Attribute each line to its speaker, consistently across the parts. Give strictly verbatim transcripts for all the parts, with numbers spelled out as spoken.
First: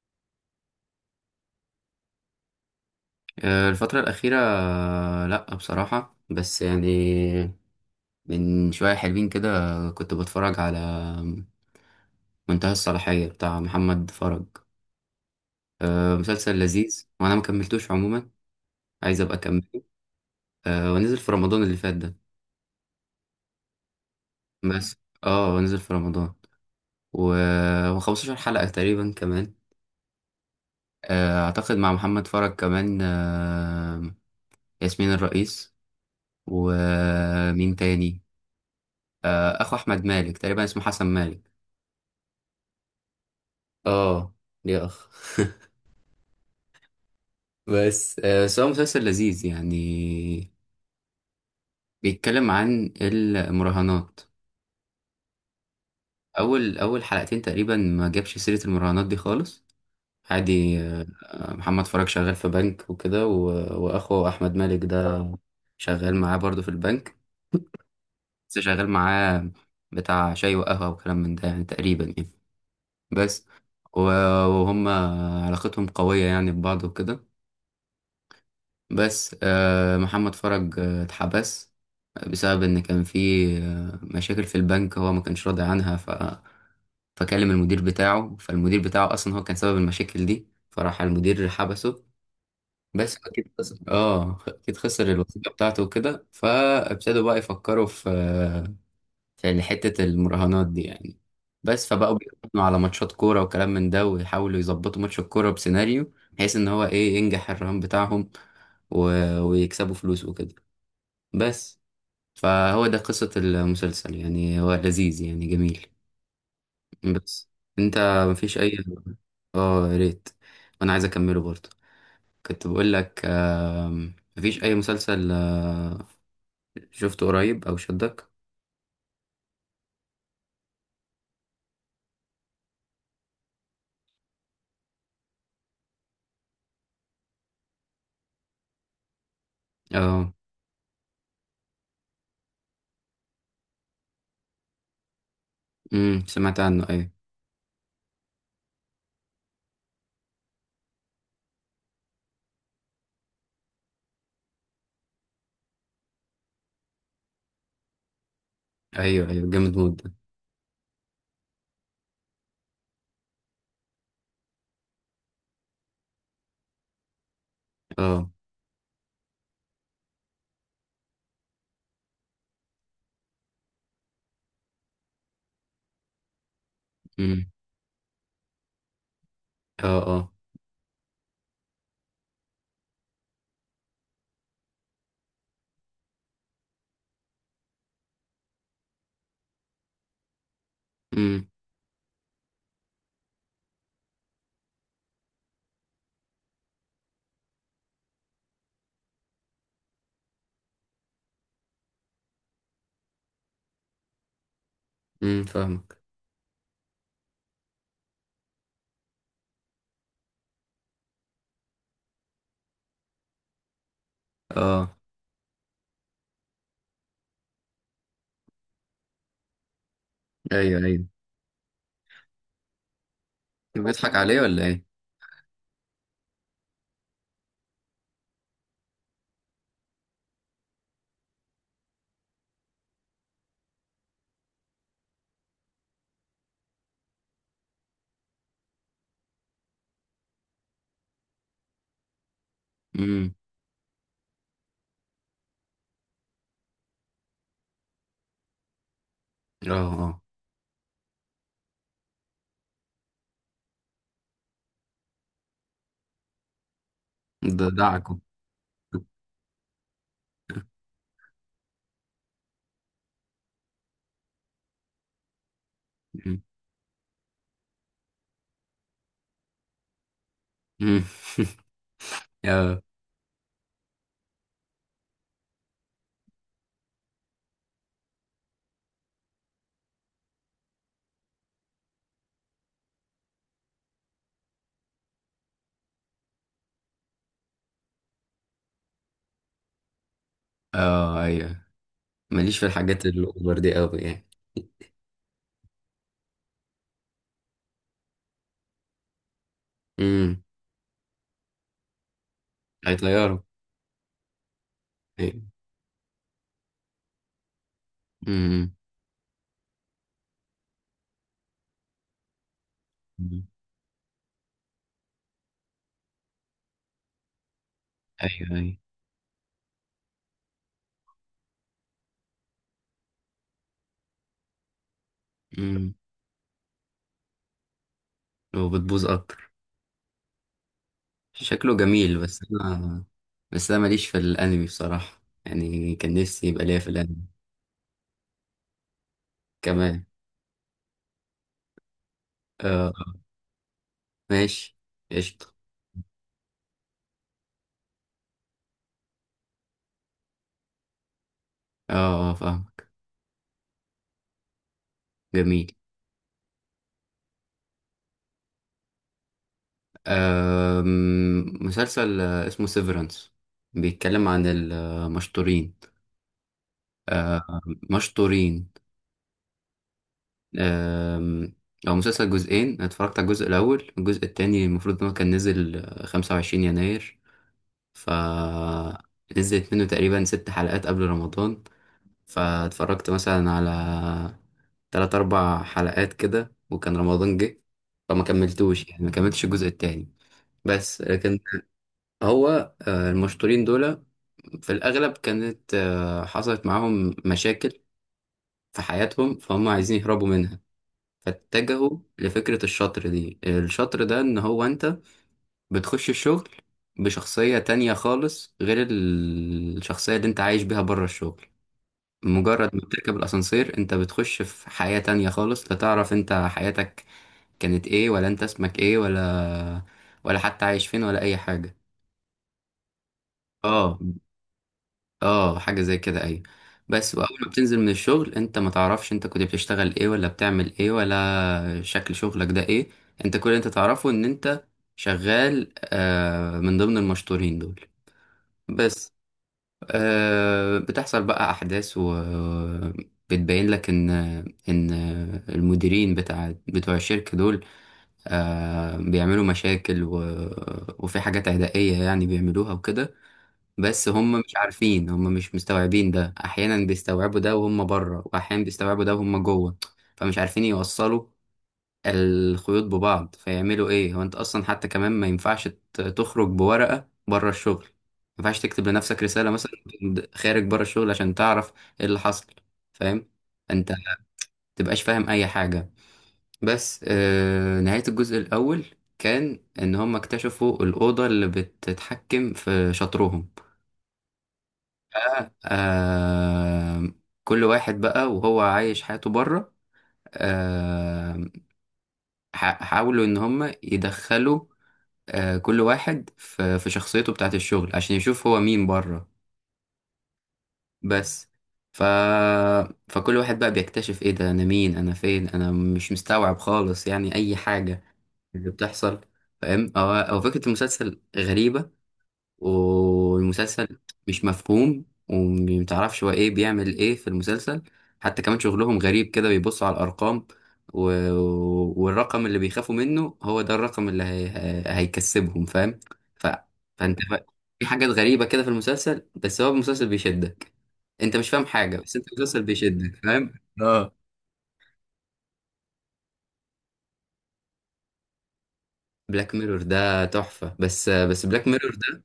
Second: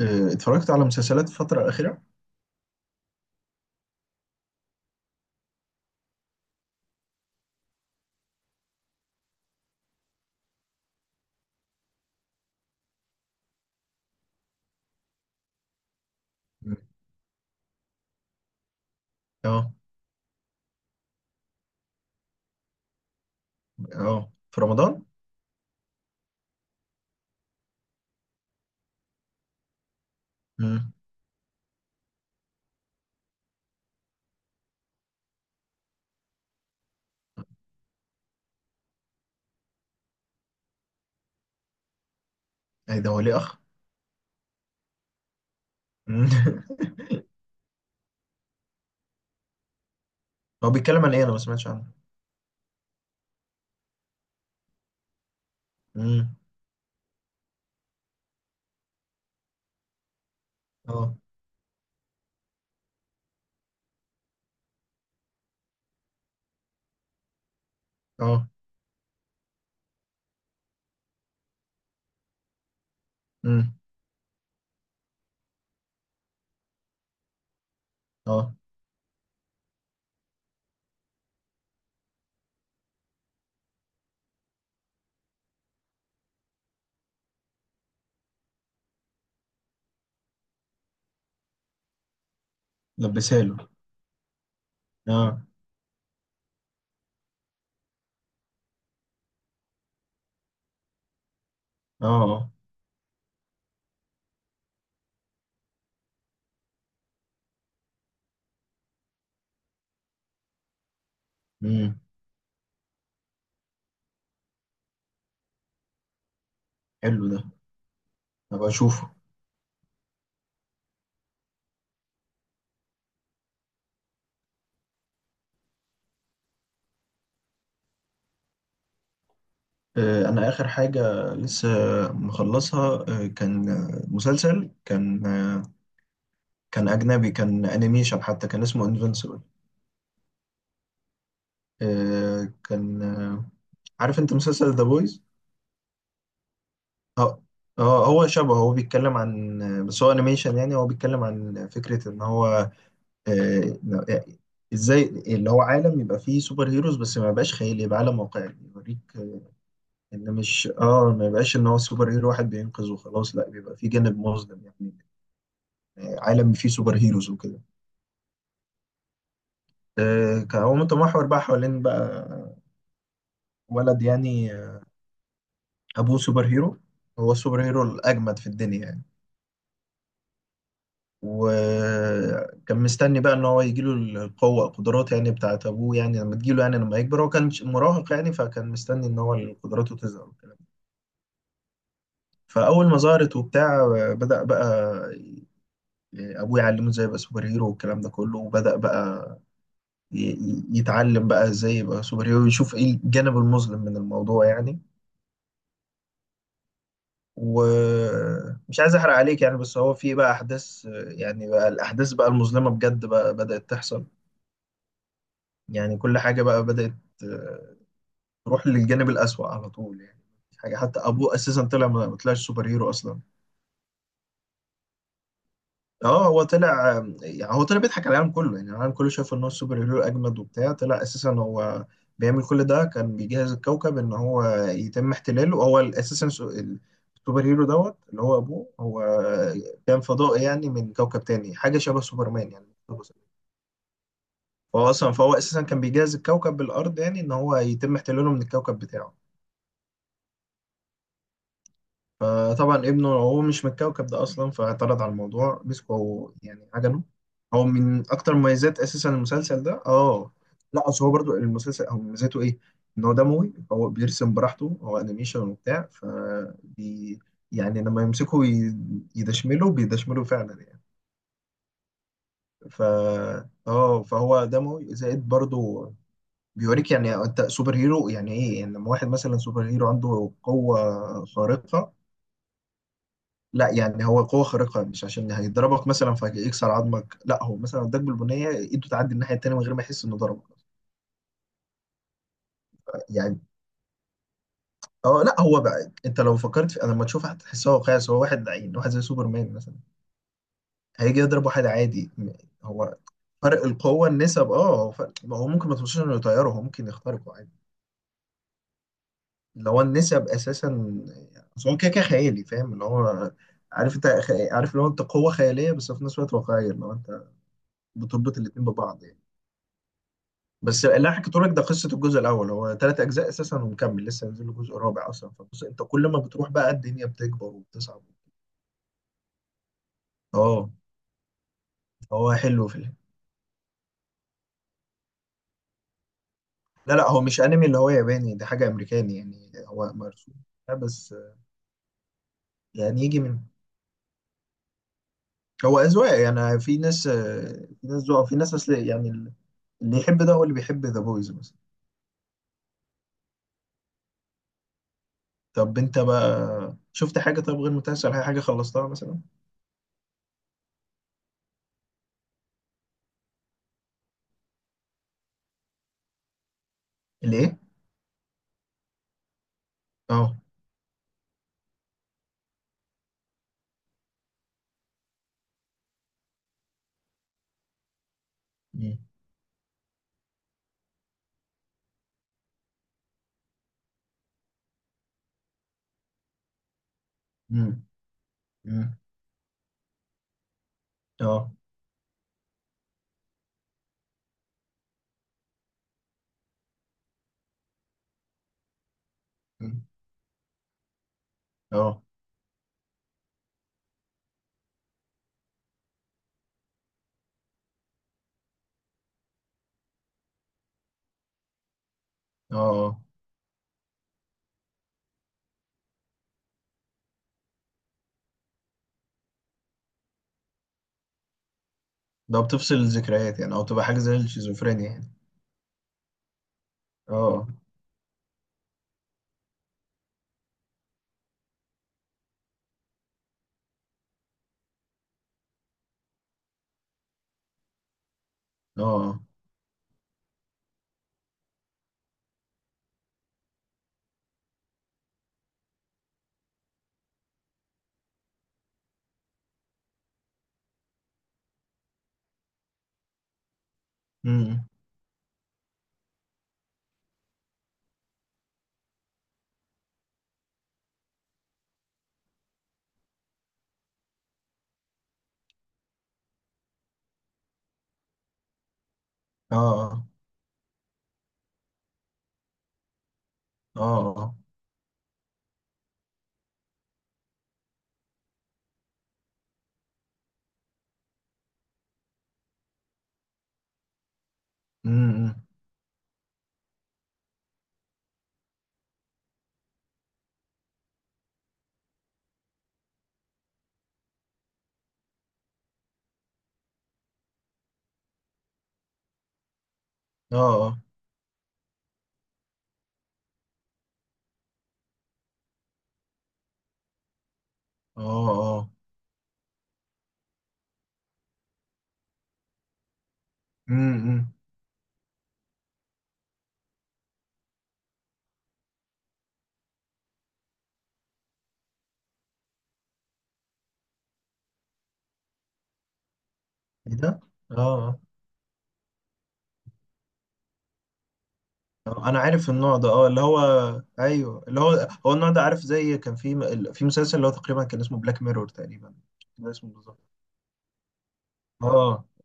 Speaker 1: آه، اتفرجت على مسلسلات الفترة الأخيرة؟
Speaker 2: آه، الفترة الأخيرة، آه، لأ بصراحة بس يعني من شوية حلوين كده. كنت بتفرج على منتهى الصلاحية بتاع محمد فرج. آه، مسلسل
Speaker 1: مم.
Speaker 2: لذيذ وأنا مكملتوش عموما، عايز أبقى
Speaker 1: اه،
Speaker 2: أكمله. آه، ونزل في رمضان اللي فات ده.
Speaker 1: اه، في
Speaker 2: بس
Speaker 1: رمضان؟
Speaker 2: اه، ونزل في رمضان و- وخمستاشر حلقة تقريبا كمان.
Speaker 1: امم.
Speaker 2: آه، أعتقد مع محمد فرج كمان، آه، ياسمين الرئيس ومين تاني؟ آه، أخو أحمد مالك تقريبا اسمه حسن مالك.
Speaker 1: ايه ده، هو ليه أخ؟
Speaker 2: اه، يا اخ
Speaker 1: مم.
Speaker 2: بس آه، بس هو مسلسل لذيذ يعني.
Speaker 1: هو بيتكلم عن إيه؟ أنا ما سمعتش عنه.
Speaker 2: بيتكلم عن المراهنات.
Speaker 1: امم.
Speaker 2: اول اول حلقتين تقريبا ما جابش سيرة المراهنات دي خالص. عادي، آه،
Speaker 1: اه.
Speaker 2: محمد فرج شغال في بنك وكده، و- واخوه احمد مالك ده شغال معاه برضه في البنك.
Speaker 1: اه.
Speaker 2: بس شغال معاه بتاع شاي وقهوة وكلام من ده يعني، تقريبا يعني. بس
Speaker 1: امم.
Speaker 2: و- وهم علاقتهم قوية يعني ببعض وكده.
Speaker 1: اه.
Speaker 2: بس آه، محمد فرج آه، اتحبس بسبب ان كان في مشاكل في البنك هو ما كانش راضي عنها. ف فكلم المدير بتاعه، فالمدير بتاعه اصلا هو كان سبب المشاكل دي، فراح المدير حبسه. بس اكيد
Speaker 1: لبساله.
Speaker 2: خسر، اه اكيد خسر
Speaker 1: اه.
Speaker 2: الوظيفه بتاعته وكده، فابتدوا بقى يفكروا في في حته المراهنات دي يعني. بس
Speaker 1: اه.
Speaker 2: فبقوا
Speaker 1: اه.
Speaker 2: بيراهنوا على ماتشات كوره وكلام من ده، ويحاولوا يظبطوا ماتش الكوره بسيناريو بحيث ان هو ايه ينجح الرهان بتاعهم و... ويكسبوا فلوس وكده. بس
Speaker 1: امم.
Speaker 2: فهو ده قصة المسلسل يعني، هو لذيذ يعني جميل.
Speaker 1: حلو ده.
Speaker 2: بس انت مفيش
Speaker 1: هبقى
Speaker 2: اي.
Speaker 1: أشوفه.
Speaker 2: اه يا ريت، وانا عايز اكمله برضه. كنت بقول لك، آم، مفيش اي مسلسل آه، شفته قريب او شدك؟
Speaker 1: آه، أنا آخر حاجة لسه مخلصها آه، كان آه، مسلسل، كان آه، كان أجنبي، كان أنيميشن حتى، كان اسمه انفنسبل.
Speaker 2: اه،
Speaker 1: كان آه، عارف أنت مسلسل ذا بويز؟
Speaker 2: امم سمعت عنه ايوه،
Speaker 1: اه. اه هو شبه، هو بيتكلم عن، بس هو انيميشن، يعني هو بيتكلم عن فكرة ان هو آه، ازاي اللي هو عالم يبقى فيه سوبر هيروز بس ما يبقاش خيالي، يبقى عالم واقعي يوريك
Speaker 2: ايوه ايوه جامد موت ده.
Speaker 1: ان مش اه ما يبقاش ان هو سوبر هيرو واحد بينقذ وخلاص، لا بيبقى فيه جانب مظلم يعني. آه، عالم فيه سوبر هيروز وكده.
Speaker 2: اه،
Speaker 1: آه، كان هو متمحور بقى حوالين بقى ولد، يعني آه، ابوه سوبر هيرو، هو
Speaker 2: امم.
Speaker 1: السوبر هيرو الاجمد في الدنيا يعني.
Speaker 2: اه اه.
Speaker 1: وكان مستني بقى ان هو يجيله القوه، القدرات يعني بتاعت ابوه يعني، لما تجيله يعني لما يكبر، هو كان مراهق يعني، فكان مستني ان هو قدراته تظهر والكلام ده.
Speaker 2: امم.
Speaker 1: فاول ما ظهرت وبتاع، بدأ بقى ابوه يعلمه ازاي يبقى سوبر هيرو والكلام ده كله، وبدأ بقى ي- ي- يتعلم بقى ازاي يبقى سوبر هيرو، يشوف ايه الجانب المظلم من الموضوع يعني.
Speaker 2: امم، فاهمك.
Speaker 1: ومش عايز احرق عليك يعني، بس هو في بقى احداث، يعني بقى الاحداث بقى المظلمه بجد بقى بدأت تحصل،
Speaker 2: اه،
Speaker 1: يعني كل حاجه بقى بدأت روح للجانب الأسوأ على طول يعني. مفيش حاجة،
Speaker 2: ايوه
Speaker 1: حتى
Speaker 2: ايوه.
Speaker 1: أبوه أساسا طلع ما ما طلعش سوبر هيرو أصلا.
Speaker 2: بيضحك عليه ولا ايه؟
Speaker 1: اه هو طلع، يعني هو طلع بيضحك على العالم كله يعني، العالم كله شاف ان هو السوبر هيرو اجمد وبتاع، طلع اساسا هو بيعمل كل ده كان بيجهز الكوكب ان هو يتم احتلاله. هو اساسا سو- السوبر هيرو دوت اللي هو ابوه، هو كان فضائي يعني من كوكب تاني، حاجه شبه سوبرمان يعني.
Speaker 2: امم.
Speaker 1: فهو اصلا، فهو اساسا كان بيجهز الكوكب بالارض يعني، ان هو يتم احتلاله من الكوكب بتاعه.
Speaker 2: اه اه.
Speaker 1: فطبعا ابنه هو مش من الكوكب ده اصلا، فاعترض على الموضوع، مسكه هو يعني عجنه. هو
Speaker 2: ده
Speaker 1: من
Speaker 2: دعكم.
Speaker 1: اكتر مميزات اساسا المسلسل ده اه. لا اصل هو برضو المسلسل هو مميزاته ايه، ان هو دموي، هو بيرسم براحته هو انيميشن وبتاع. ف
Speaker 2: امم
Speaker 1: بي يعني لما يمسكه ي- يدشمله، بيدشمله فعلا يعني.
Speaker 2: امم. اه
Speaker 1: ف اه فهو دموي زائد برضو، بيوريك يعني انت سوبر هيرو يعني ايه، يعني لما واحد مثلا سوبر هيرو عنده قوة خارقة. لا يعني هو قوة خارقة مش عشان هيضربك مثلا فيكسر عظمك، لا، هو مثلا اداك بالبنية ايده تعدي الناحية التانية من غير ما يحس انه ضربك
Speaker 2: اه. ايوه. ماليش في الحاجات
Speaker 1: يعني.
Speaker 2: الأوفر دي أوي يعني.
Speaker 1: اه لا هو بقى انت لو فكرت في، انا لما تشوف هتحسها واقعي، بس هو واحد لعين واحد زي سوبرمان مثلا
Speaker 2: امم.
Speaker 1: هيجي يضرب واحد عادي م- هو
Speaker 2: هيطيره.
Speaker 1: فرق القوة، النسب، اه هو فرق، ما هو
Speaker 2: أيوة.
Speaker 1: ممكن ما توصلش انه يطيره، هو ممكن يخترقه عادي.
Speaker 2: امم.
Speaker 1: اللي هو النسب اساسا. بس هو كده كده خيالي، فاهم اللي هو،
Speaker 2: أمم.
Speaker 1: عارف انت خ- عارف اللي هو انت قوة خيالية بس في نفس الوقت واقعية، اللي هو انت بتربط
Speaker 2: أيوه
Speaker 1: الاتنين
Speaker 2: أيوه.
Speaker 1: ببعض يعني. بس اللي انا حكيته لك ده قصه الجزء الاول. هو ثلاث اجزاء اساسا، ومكمل لسه هينزل له جزء رابع اصلا. فبص انت
Speaker 2: امم.
Speaker 1: كل ما بتروح بقى الدنيا بتكبر وبتصعب.
Speaker 2: وبتبوظ أكتر.
Speaker 1: اه.
Speaker 2: شكله جميل
Speaker 1: هو
Speaker 2: بس
Speaker 1: حلو في ال...
Speaker 2: أنا. بس أنا ماليش في الأنمي بصراحة يعني، كان نفسي يبقى ليا في
Speaker 1: لا لا هو
Speaker 2: الأنمي
Speaker 1: مش انمي اللي هو ياباني ده، حاجه امريكاني يعني، هو
Speaker 2: كمان.
Speaker 1: مرسوم. لا بس آه،
Speaker 2: آه
Speaker 1: يعني
Speaker 2: آه.
Speaker 1: يجي من،
Speaker 2: ماشي. قشطة.
Speaker 1: هو اذواق يعني، في ناس آه، في ناس ذوق في ناس اصل يعني، اللي يحب ده هو اللي بيحب ذا بويز مثلا.
Speaker 2: آه آه، فاهمك. جميل.
Speaker 1: طب انت بقى شفت حاجه؟ طب غير متاثر حاجه، حاجه خلصتها مثلا؟
Speaker 2: آم، مسلسل آه، اسمه سيفرنس، بيتكلم عن المشطورين. آه،
Speaker 1: الايه؟
Speaker 2: مشطورين.
Speaker 1: اه.
Speaker 2: آم، هو مسلسل جزئين، أنا اتفرجت على الجزء الأول. الجزء التاني المفروض إن هو كان نزل خمسة وعشرين يناير. ف
Speaker 1: مم.
Speaker 2: نزلت منه تقريبا ست حلقات قبل رمضان، فاتفرجت مثلا على تلات أربع حلقات كده، وكان رمضان جه،
Speaker 1: مم.
Speaker 2: فما كملتوش
Speaker 1: مم.
Speaker 2: يعني، ما كملتش الجزء التاني. بس لكن
Speaker 1: اه.
Speaker 2: هو آه، المشطورين دول في الأغلب كانت آه، حصلت معاهم مشاكل في حياتهم فهم
Speaker 1: مم.
Speaker 2: عايزين يهربوا منها. فاتجهوا
Speaker 1: اه.
Speaker 2: لفكرة الشطر دي، الشطر ده ان هو انت بتخش الشغل بشخصية تانية خالص غير ال- الشخصية اللي انت عايش بيها بره الشغل.
Speaker 1: اه
Speaker 2: مجرد ما
Speaker 1: اه.
Speaker 2: بتركب الاسانسير انت بتخش في حياة تانية خالص، لا تعرف انت حياتك كانت ايه، ولا انت اسمك ايه، ولا ولا حتى عايش فين، ولا اي حاجة.
Speaker 1: ده بتفصل الذكريات يعني، او تبقى
Speaker 2: اه
Speaker 1: حاجه زي الشيزوفرينيا يعني؟
Speaker 2: اه، حاجة زي كده ايوه. بس واول
Speaker 1: اه.
Speaker 2: ما بتنزل من الشغل انت ما تعرفش انت كنت بتشتغل ايه، ولا بتعمل ايه، ولا شكل شغلك ده ايه. انت كل اللي انت تعرفه ان انت شغال آه من ضمن المشطورين دول بس.
Speaker 1: اه.
Speaker 2: آه، بتحصل بقى احداث و بتبين لك ان ان المديرين بتاع بتوع الشركة دول آه بيعملوا مشاكل و... وفي حاجات عدائية يعني بيعملوها وكده. بس هم مش
Speaker 1: امم.
Speaker 2: عارفين، هم مش مستوعبين ده، احيانا بيستوعبوا ده وهم بره واحيانا بيستوعبوا ده وهم جوه. فمش عارفين يوصلوا الخيوط ببعض، فيعملوا ايه. هو انت اصلا حتى كمان ما ينفعش ت- تخرج بورقة بره الشغل، ما ينفعش تكتب لنفسك رسالة مثلا
Speaker 1: اه.
Speaker 2: وأنت خارج بره الشغل عشان تعرف ايه اللي حصل. فاهم؟ انت ما
Speaker 1: اه.
Speaker 2: تبقاش فاهم اي حاجة. بس آه نهاية الجزء الاول كان ان هم اكتشفوا الأوضة اللي بتتحكم في شطرهم.
Speaker 1: امم.
Speaker 2: بقى آه، كل واحد بقى وهو عايش حياته بره آه ح- حاولوا ان هم يدخلوا آه كل واحد في, في شخصيته بتاعت الشغل عشان يشوف هو مين بره.
Speaker 1: اه. اه.
Speaker 2: بس ف... فكل واحد بقى بيكتشف ايه ده، انا مين، انا فين، انا مش مستوعب خالص يعني اي حاجة
Speaker 1: اه.
Speaker 2: اللي بتحصل. فاهم؟ هو هو فكرة المسلسل غريبة. والمسلسل
Speaker 1: امم.
Speaker 2: مش مفهوم، ومتعرفش هو ايه بيعمل ايه في المسلسل. حتى كمان شغلهم غريب كده، بيبصوا على الارقام و... والرقم اللي بيخافوا منه هو ده الرقم اللي هي... هي- هيكسبهم. فاهم؟ ف...
Speaker 1: ايه
Speaker 2: فانت
Speaker 1: ده!
Speaker 2: بقى في
Speaker 1: اه.
Speaker 2: حاجات غريبة كده في المسلسل، بس هو المسلسل بيشدك. انت مش فاهم حاجة
Speaker 1: آه.
Speaker 2: بس
Speaker 1: انا
Speaker 2: انت
Speaker 1: عارف
Speaker 2: المسلسل
Speaker 1: النوع ده اه
Speaker 2: بيشدك.
Speaker 1: اللي هو،
Speaker 2: فاهم؟ اه،
Speaker 1: ايوه اللي هو، هو النوع ده، عارف زي كان في م- في مسلسل اللي هو تقريبا كان اسمه بلاك ميرور تقريبا. ده
Speaker 2: بلاك
Speaker 1: اسمه
Speaker 2: ميرور
Speaker 1: بالظبط.
Speaker 2: ده تحفة. بس بس
Speaker 1: اه
Speaker 2: بلاك ميرور
Speaker 1: اه.
Speaker 2: ده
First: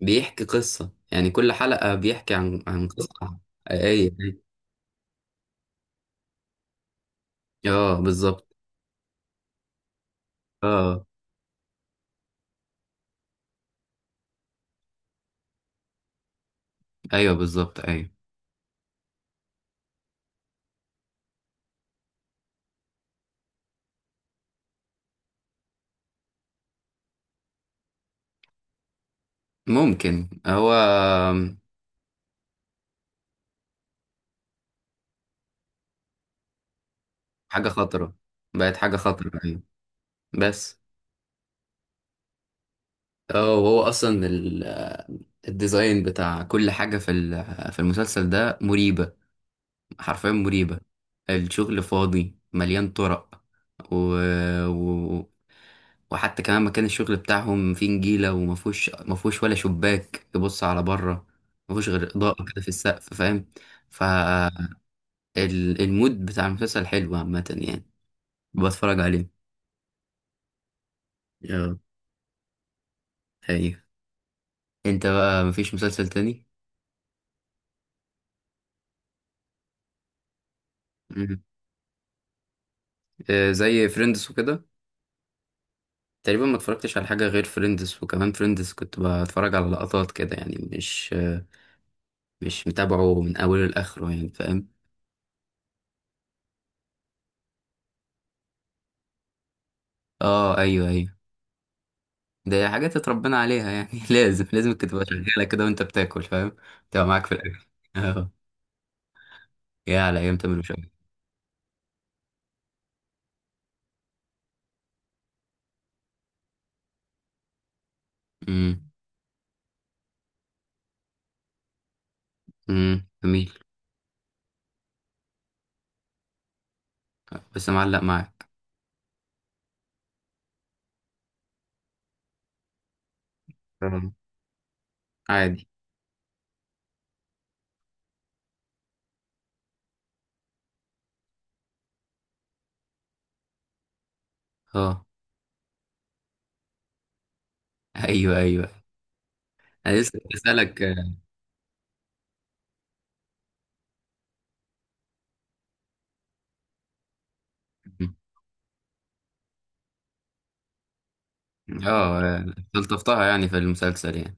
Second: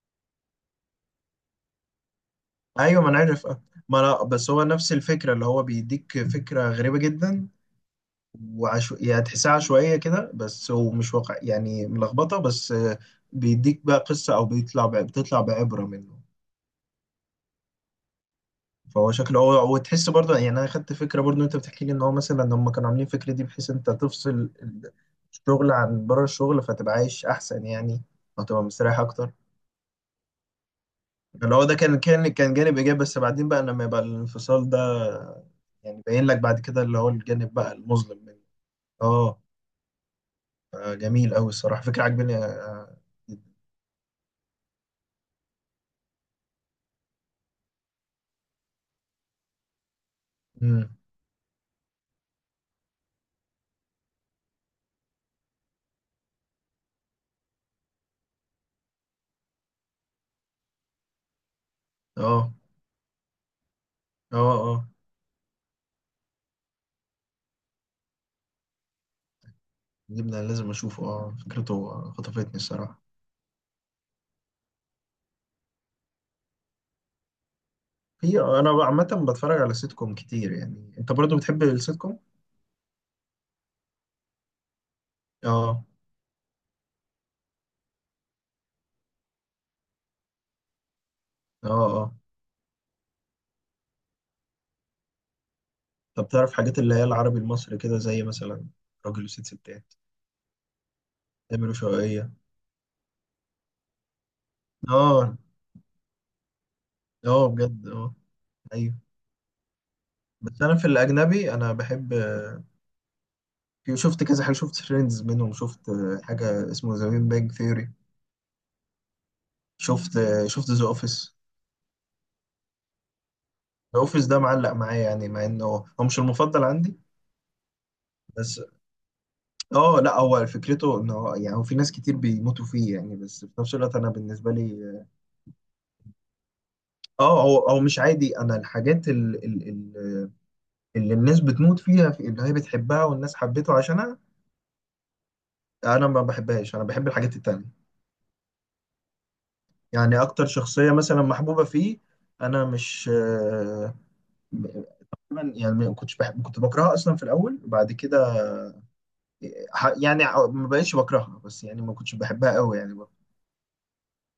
Speaker 2: بيحكي قصة يعني، كل حلقة بيحكي عن عن
Speaker 1: ايوه ما انا
Speaker 2: قصة
Speaker 1: عارف آه. ما
Speaker 2: حقيقية.
Speaker 1: انا بس هو نفس الفكره، اللي هو بيديك فكره غريبه جدا،
Speaker 2: اه بالظبط.
Speaker 1: وعشو... يعني تحسها عشوائية كده بس،
Speaker 2: اه
Speaker 1: ومش واقع يعني، ملخبطة بس آه، بيديك بقى قصة، أو بيطلع ب... بتطلع بعبرة منه.
Speaker 2: ايوه بالظبط ايوه.
Speaker 1: فهو شكله، هو وتحس برضه يعني، أنا خدت فكرة برضه. أنت بتحكي لي إن هو مثلا هم كانوا عاملين فكرة دي بحيث أنت تفصل الشغل عن بره الشغل، فتبقى عايش أحسن يعني، وتبقى مستريح أكتر.
Speaker 2: ممكن هو
Speaker 1: اللي هو ده كان كان كان جانب إيجابي، بس بعدين بقى لما يبقى الانفصال ده يعني باين لك بعد كده، اللي هو الجانب
Speaker 2: حاجة
Speaker 1: بقى
Speaker 2: خطرة،
Speaker 1: المظلم منه.
Speaker 2: بقت حاجة خطرة
Speaker 1: اه.
Speaker 2: ايوه. بس
Speaker 1: آه، جميل أوي الصراحة، فكرة عجباني آه،
Speaker 2: اه. وهو اصلا ال- الديزاين بتاع كل حاجة في ال- في المسلسل ده مريبة، حرفيا مريبة.
Speaker 1: امم.
Speaker 2: الشغل فاضي مليان طرق و... و... وحتى كمان مكان الشغل بتاعهم فيه نجيلة، ومفهوش مفهوش ولا شباك يبص على بره، مفهوش غير إضاءة
Speaker 1: اه.
Speaker 2: كده في السقف. فاهم؟ ف
Speaker 1: اه. اه.
Speaker 2: ال- المود بتاع المسلسل حلو عامة يعني، بتفرج عليه.
Speaker 1: جبنا، لازم اشوفه، اه
Speaker 2: اه
Speaker 1: فكرته خطفتني الصراحه.
Speaker 2: حقيقة. انت بقى مفيش مسلسل تاني؟
Speaker 1: هي انا عامه بتفرج على سيت كوم كتير، يعني انت برضو
Speaker 2: مم.
Speaker 1: بتحب السيت كوم؟
Speaker 2: آه، زي فريندز وكده.
Speaker 1: اه.
Speaker 2: تقريبا ما اتفرجتش على حاجة غير فريندز. وكمان فريندز كنت بتفرج على لقطات كده يعني، مش آه،
Speaker 1: اه. اه.
Speaker 2: مش متابعه من أوله لآخره يعني. فاهم؟
Speaker 1: طب تعرف حاجات اللي هي العربي المصري كده، زي مثلا راجل وست ستات،
Speaker 2: اه ايوه ايوه.
Speaker 1: تامر وشوقية.
Speaker 2: ده حاجات اتربينا عليها يعني لازم لازم كنت تبقى
Speaker 1: اه
Speaker 2: شغالة كده وانت بتاكل. فاهم؟ تبقى معاك في
Speaker 1: اه
Speaker 2: الأكل.
Speaker 1: بجد اه.
Speaker 2: اه.
Speaker 1: ايوه.
Speaker 2: يا على أيام تامر
Speaker 1: بس انا في
Speaker 2: وشوقي.
Speaker 1: الاجنبي انا بحب، في- شفت كذا حاجه، شفت فريندز منهم، شفت حاجه اسمه ذا بيج ثيوري،
Speaker 2: امم،
Speaker 1: شفت، شفت ذا اوفيس.
Speaker 2: امم جميل.
Speaker 1: الاوفيس ده معلق معايا يعني، مع انه هو مش المفضل عندي،
Speaker 2: بس معلق معاك.
Speaker 1: بس اه. لا هو فكرته انه هو- يعني هو في ناس كتير بيموتوا فيه يعني، بس في نفس الوقت انا
Speaker 2: آه.
Speaker 1: بالنسبه لي،
Speaker 2: عادي.
Speaker 1: اه هو هو مش عادي. انا الحاجات ال- ال- ال- اللي الناس بتموت فيها في، اللي هي بتحبها والناس حبته عشانها،
Speaker 2: اه
Speaker 1: انا ما بحبهاش، انا بحب الحاجات التانية.
Speaker 2: ايوه ايوه. انا لسه
Speaker 1: يعني
Speaker 2: كنت
Speaker 1: اكتر
Speaker 2: بسألك
Speaker 1: شخصيه
Speaker 2: اه.
Speaker 1: مثلا محبوبه فيه، انا مش آه، تقريباً يعني ما كنتش بحب، كنت بكرهها اصلا في الاول، وبعد كده ح- يعني ع- ما بقتش بكرهها بس، يعني ما كنتش
Speaker 2: آه،
Speaker 1: بحبها قوي يعني.
Speaker 2: استلطفتها يعني في المسلسل يعني.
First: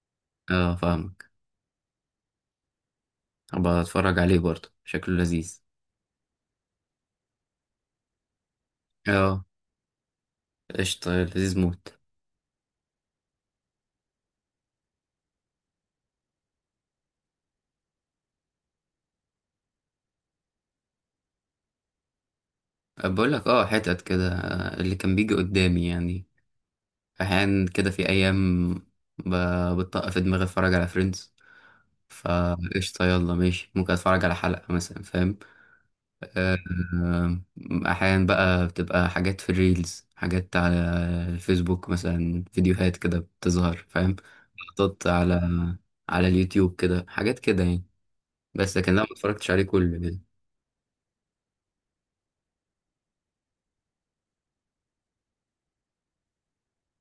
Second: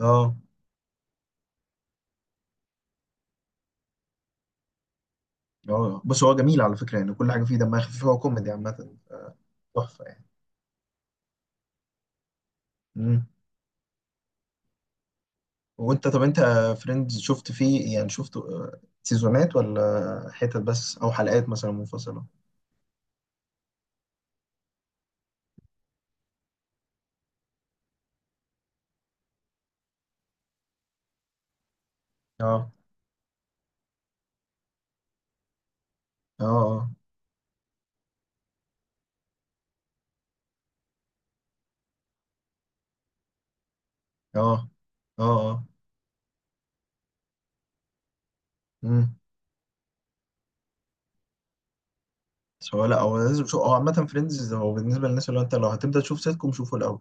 Speaker 1: اه.
Speaker 2: اه، فاهمك. ابقى اتفرج عليه برضه، شكله لذيذ.
Speaker 1: اه. بس هو جميل على فكرة يعني، كل حاجة فيه دمها خفيف، هو كوميدي عامة،
Speaker 2: اه
Speaker 1: تحفة يعني.
Speaker 2: قشطة لذيذ موت.
Speaker 1: مم. وانت طب انت فريندز شفت فيه يعني، شفت آه، سيزونات ولا حتت بس، او حلقات مثلا منفصلة؟
Speaker 2: آه، بقول لك اه، حتت كده آه، اللي كان بيجي قدامي يعني. احيانا كده في ايام ب- بتطق في دماغي اتفرج على فريندز،
Speaker 1: اه.
Speaker 2: فقشطة يلا ماشي، ممكن اتفرج على حلقة مثلا. فاهم؟ آه،
Speaker 1: اه.
Speaker 2: آه، أحيانا بقى بتبقى حاجات في الريلز، حاجات على الفيسبوك مثلا، فيديوهات كده بتظهر. فاهم؟
Speaker 1: اه. اه.
Speaker 2: لقطات
Speaker 1: اه.
Speaker 2: على
Speaker 1: اه.
Speaker 2: على اليوتيوب كده، حاجات كده يعني. بس لكن لا، ما
Speaker 1: امم.
Speaker 2: اتفرجتش عليه كله كده.
Speaker 1: بس هو، لا هو لازم شو، هو عامة فريندز هو بالنسبة للناس اللي هو انت لو هتبدأ تشوف سيت كوم شوفه الأول،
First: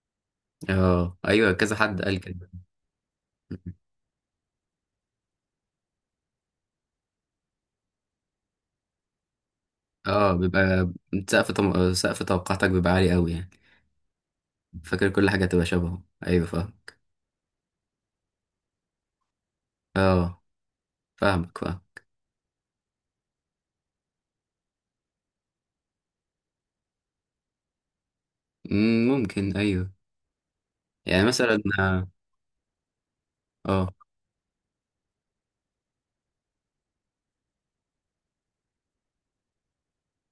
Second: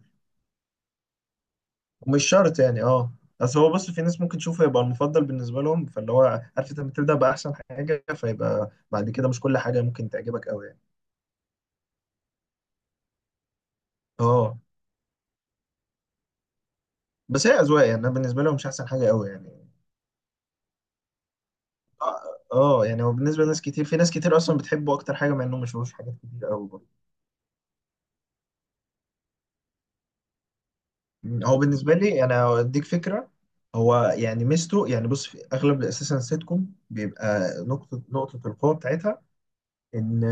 Speaker 2: اه ايوه كذا حد قال
Speaker 1: ومش
Speaker 2: كده.
Speaker 1: شرط يعني اه. بس هو بص، في ناس ممكن تشوفه يبقى المفضل بالنسبة لهم، فاللي هو عارف انت بتبدأ بأحسن حاجة، فيبقى بعد كده مش كل حاجة ممكن
Speaker 2: اه
Speaker 1: تعجبك قوي يعني.
Speaker 2: بيبقى سقف طم... سقف توقعاتك بيبقى عالي قوي يعني.
Speaker 1: اه.
Speaker 2: فاكر كل حاجة تبقى شبهه، ايوه فاهمك.
Speaker 1: بس هي اذواق يعني، انا بالنسبه لهم مش احسن حاجه قوي يعني.
Speaker 2: اه فاهمك فاهم.
Speaker 1: اه. آه، يعني هو بالنسبه لناس كتير، في ناس كتير اصلا بتحبه اكتر حاجه، مع انهم ما شافوش حاجات كتير قوي برضه.
Speaker 2: مم، ممكن ايوه. يعني
Speaker 1: هو
Speaker 2: مثلا
Speaker 1: بالنسبه
Speaker 2: اه.
Speaker 1: لي انا اديك فكره،
Speaker 2: آه،
Speaker 1: هو يعني ميزته، يعني بص في اغلب اساسا السيت كوم بيبقى نقطه، نقطه القوه بتاعتها ان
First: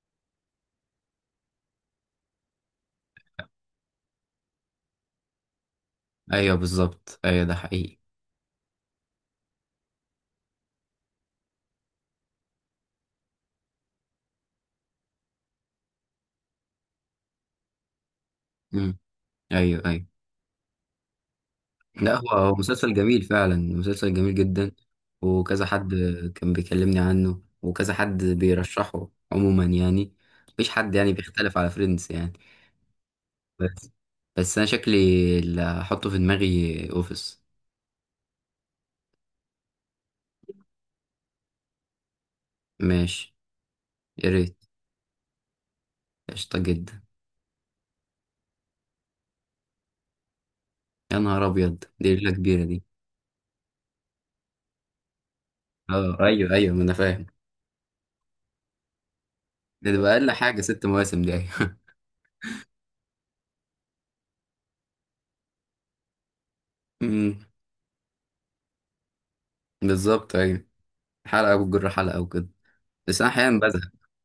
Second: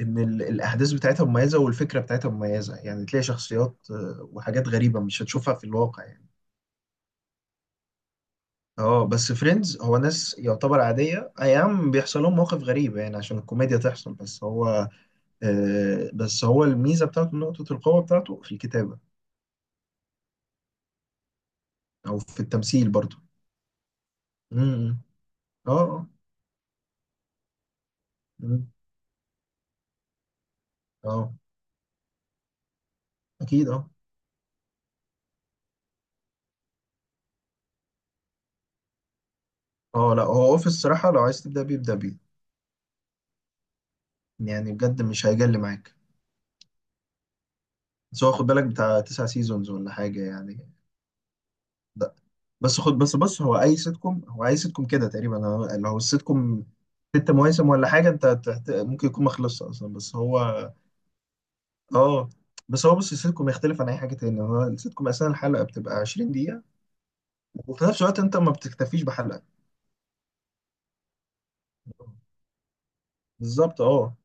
Speaker 1: ان ال- الاحداث بتاعتها مميزه والفكره بتاعتها مميزه، يعني تلاقي شخصيات آه، وحاجات غريبه مش هتشوفها في الواقع يعني.
Speaker 2: ايوه بالظبط ايوه ده حقيقي.
Speaker 1: اه بس فريندز هو ناس يعتبر عاديه، اي نعم بيحصل لهم مواقف غريبه يعني عشان الكوميديا تحصل، بس هو آه، بس هو الميزة بتاعته، نقطة القوة بتاعته في
Speaker 2: مم،
Speaker 1: الكتابة،
Speaker 2: ايوه ايوه. لا
Speaker 1: أو
Speaker 2: هو
Speaker 1: في
Speaker 2: هو
Speaker 1: التمثيل
Speaker 2: مسلسل
Speaker 1: برضه.
Speaker 2: جميل فعلا، مسلسل جميل جدا.
Speaker 1: امم.
Speaker 2: وكذا
Speaker 1: اه.
Speaker 2: حد
Speaker 1: اه.
Speaker 2: كان بيكلمني عنه، وكذا حد
Speaker 1: مم.
Speaker 2: بيرشحه عموما يعني. مفيش حد يعني
Speaker 1: اه.
Speaker 2: بيختلف على فريندز يعني.
Speaker 1: اكيد
Speaker 2: بس،
Speaker 1: اه.
Speaker 2: بس انا شكلي اللي هحطه في دماغي اوفيس.
Speaker 1: اه لا هو اوفيس الصراحة لو عايز تبدأ بيه ابدأ بيه.
Speaker 2: ماشي. يا ريت.
Speaker 1: يعني بجد مش هيجل معاك.
Speaker 2: قشطة جدا.
Speaker 1: بس هو خد بالك بتاع تسع سيزونز ولا حاجة يعني.
Speaker 2: يا نهار ابيض، دي
Speaker 1: ده.
Speaker 2: ليلة كبيرة
Speaker 1: بس
Speaker 2: دي.
Speaker 1: خد، بس بص، هو اي سيت كوم، هو اي سيت كوم كده تقريبا هو- لو
Speaker 2: اه
Speaker 1: السيت
Speaker 2: ايوه
Speaker 1: كوم
Speaker 2: ايوه، ما انا فاهم.
Speaker 1: ست مواسم ولا حاجة انت تحت... ممكن يكون ما خلصش اصلا
Speaker 2: ده تبقى
Speaker 1: بس
Speaker 2: اقل حاجة
Speaker 1: هو
Speaker 2: ست مواسم دي، ايوه
Speaker 1: اه. بس هو بص، السيت كوم يختلف عن اي حاجة تانية، هو السيت كوم اصلا الحلقة بتبقى عشرين،
Speaker 2: أمم،
Speaker 1: وفي نفس الوقت انت ما بتكتفيش بحلقه.
Speaker 2: بالظبط ايوه. حلقة وجر حلقة وكده. بس انا احيانا
Speaker 1: بالظبط
Speaker 2: بزهق.
Speaker 1: اه.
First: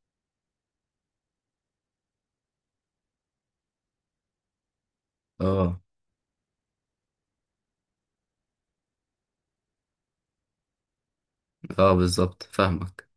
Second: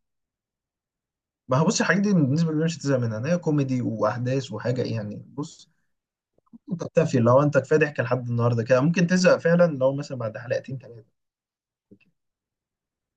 Speaker 1: ما هو بص الحاجات دي بالنسبه لي مش هتزهق منها، إن هي كوميدي واحداث وحاجه يعني. بص
Speaker 2: اه
Speaker 1: انت بتكتفي لو انت كفايه ضحك لحد النهارده كده، ممكن تزهق فعلا لو مثلا بعد حلقتين ثلاثه.
Speaker 2: اه بالظبط فاهمك.